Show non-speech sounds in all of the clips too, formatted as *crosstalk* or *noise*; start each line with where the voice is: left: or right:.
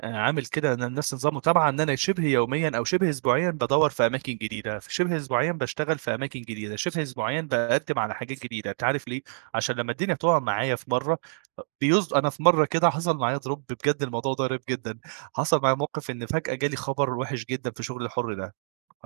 right: آآ عامِل كده ل لنفْسي نظام متابعة إن أنا شِبْه يوميًا، أو شِبْه إسبوعيًا بادوّر في أماكن جديدة، فشِبْه إسبوعيًا باشتغل في أماكن جديدة، شِبْه إسبوعيًا باقدّم على حاجات جديدة، أنتَ عارف ليه؟ عشان لمَّا الدنيا تُقع معايّا في مرة بيص أنا في مرة كده حصل معايا drop بجد الموضوع ده غريب جدًا، حصل معايا موقِف إن فجأة جا لي خبر وِحِش جدًا في شُغلي الحُر ده،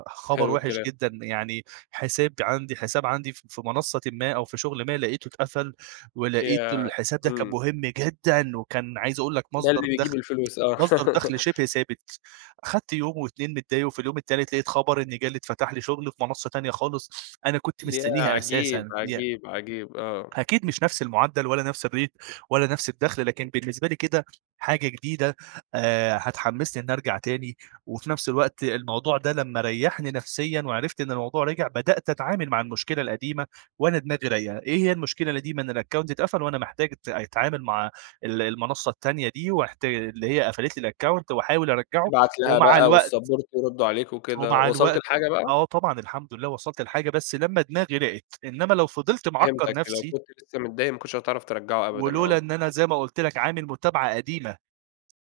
right: خبر
left: حلْو
right: وِحِش
left: الكلام.
right: جدًا يعني حساب عنْدي حساب عنْدي ف في منصّةٍ ما، أو في شغل ما لقيتُه اتقفل، ولقيتُه
left: ياه!
right: الحساب ده كان
left: إمم.
right: مهم جدًا، وكان عايز أقول لَك-
left: ده اللي
right: مصدَر
left: بيجيب
right: دخْل،
left: الفلوس
right: *tsk*
left: آه،
right: مصدَر
left: *laughs*
right: دخْل شِبْه ثابت، اخدت يوم و2 متضايق، وفي اليوم التالت لقيت خَبر إني جا لي إتفتح لي شغل في منصّة تانية خالص، أنا كنت
left: ياه!
right: مستنيها
left: عجيب،
right: أساسًا، يع
left: عجيب، عجيب! آه.
right: أكيد مش نفْس المعدَّل، ولا نفس الrate، ولا نفس الدخل، لكن بالنسبة لي كده حاجة جديدة، آآ، هتحمّسني إني ارجع تاني، وفي نفس الوقت الموضوع ده لمَّا ريّحني نفسيًا وعرفْت إن الموضوع رجع؛ بدأت أتعامل مع المشكلة القديمة وانا دماغي رايقة، إيه هي المشكلة القديمة، إن الaccount اتقفل وأنا محتاج أت أتعامل مع ال المنصّة التانية دي وأحت اللي هي قفلت لي الaccount، وأحاول أرجَّعه
left: تبْعت لها
right: ومع
left: بقى،
right: الوقت
left: والsupport يردّوا عليك وكده.
right: ومع
left: وصلْت
right: الوقت
left: لحاجة بقى؟
right: آه طبعًا الحمد لله وصلْت لحاجة بس لمَّا دماغي راقت، إنما لو فضلت معكّر
left: فهمتَك، لو
right: نفسي
left: كنت لسه متضايق ما كنتِش هتعرف ترجّعُه أبدًا،
right: ولولا إن
left: آه.
right: أنا زَي ما قلت لَك عامِل متابعة قديمة،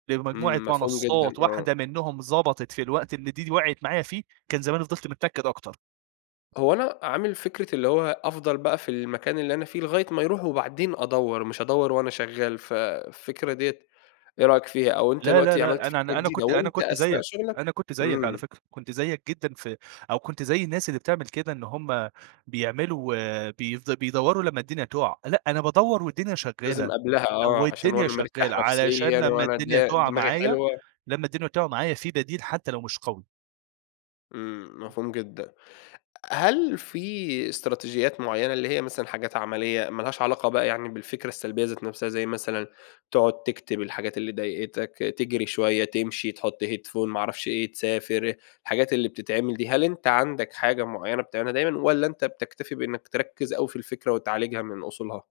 right: لمجموعة
left: إمم، مفهوم جدًا،
right: منصّات
left: آه.
right: واحدة منّهم ضَبطِت في الوقت اللي د دي وقْعِت معايّا فيه، كان زماني فضِلْت متنكّد أكتر.
left: هو أنا عامِل فكْرة اللي هو أفضل بقى في المكان اللي أنا فيه لغاية ما يروح وبعدين أدوّر، مش أدوّر وأنا شغّال، ف فكرة ديَّة إيه رأيك فيها؟ أو أنتَ
right: لا، لا،
left: دلوقتي عملت
right: لأ أنا
left: فكرة
right: أنا أنا
left: جديدة،
right: كنت أنا
left: وأنتَ
right: كنت
left: أثناء
right: زَيَّك،
left: شغلَك
right: أنا كنت زِيَّك على
left: إمم.
right: فكرة، كنت زَيَّك جدًا ف أو كنت زَي الناس اللي بتعمل كده إن هم بيعملوا بيف بيدوّروا لما الدنيا تقع، لأ أنا بادوّر والدنيا
left: لازم
right: شغّالة،
left: قبْلها
right: أو
left: آه، علشان
right: الدنيا
left: وانا مرتاح
right: شغّالة
left: نفسيًا،
right: علشان لمَّا
left: وأنا د
right: الدنيا تقع
left: دماغي
right: معايّا،
left: حلوة.
right: لمَّا الدنيا تقع معايّا في بَديل حتى لو مش قوي.
left: إمم، مفهوم جدًا. أ هل في إستراتيجيات معيّنة، اللي هي مثلًا حاجات عملية ما لهاش علاقة بقى يعني بالفكرة السلبية ذات نفْسها زي مثلًا: تقعد تكتب الحاجات اللي ضايقتَك، تجري شوية، تمشي، تحط Headphone، ما اعرفش إيه، تسافر- الحاجات اللي بتتعمل دي- هل أنتَ عندَك حاجة معيّنة بتعملها دايمًا، والّا أنتَ بتكتفي بإنك تركّز أوي في الفكرة وتعالجها من أصولها؟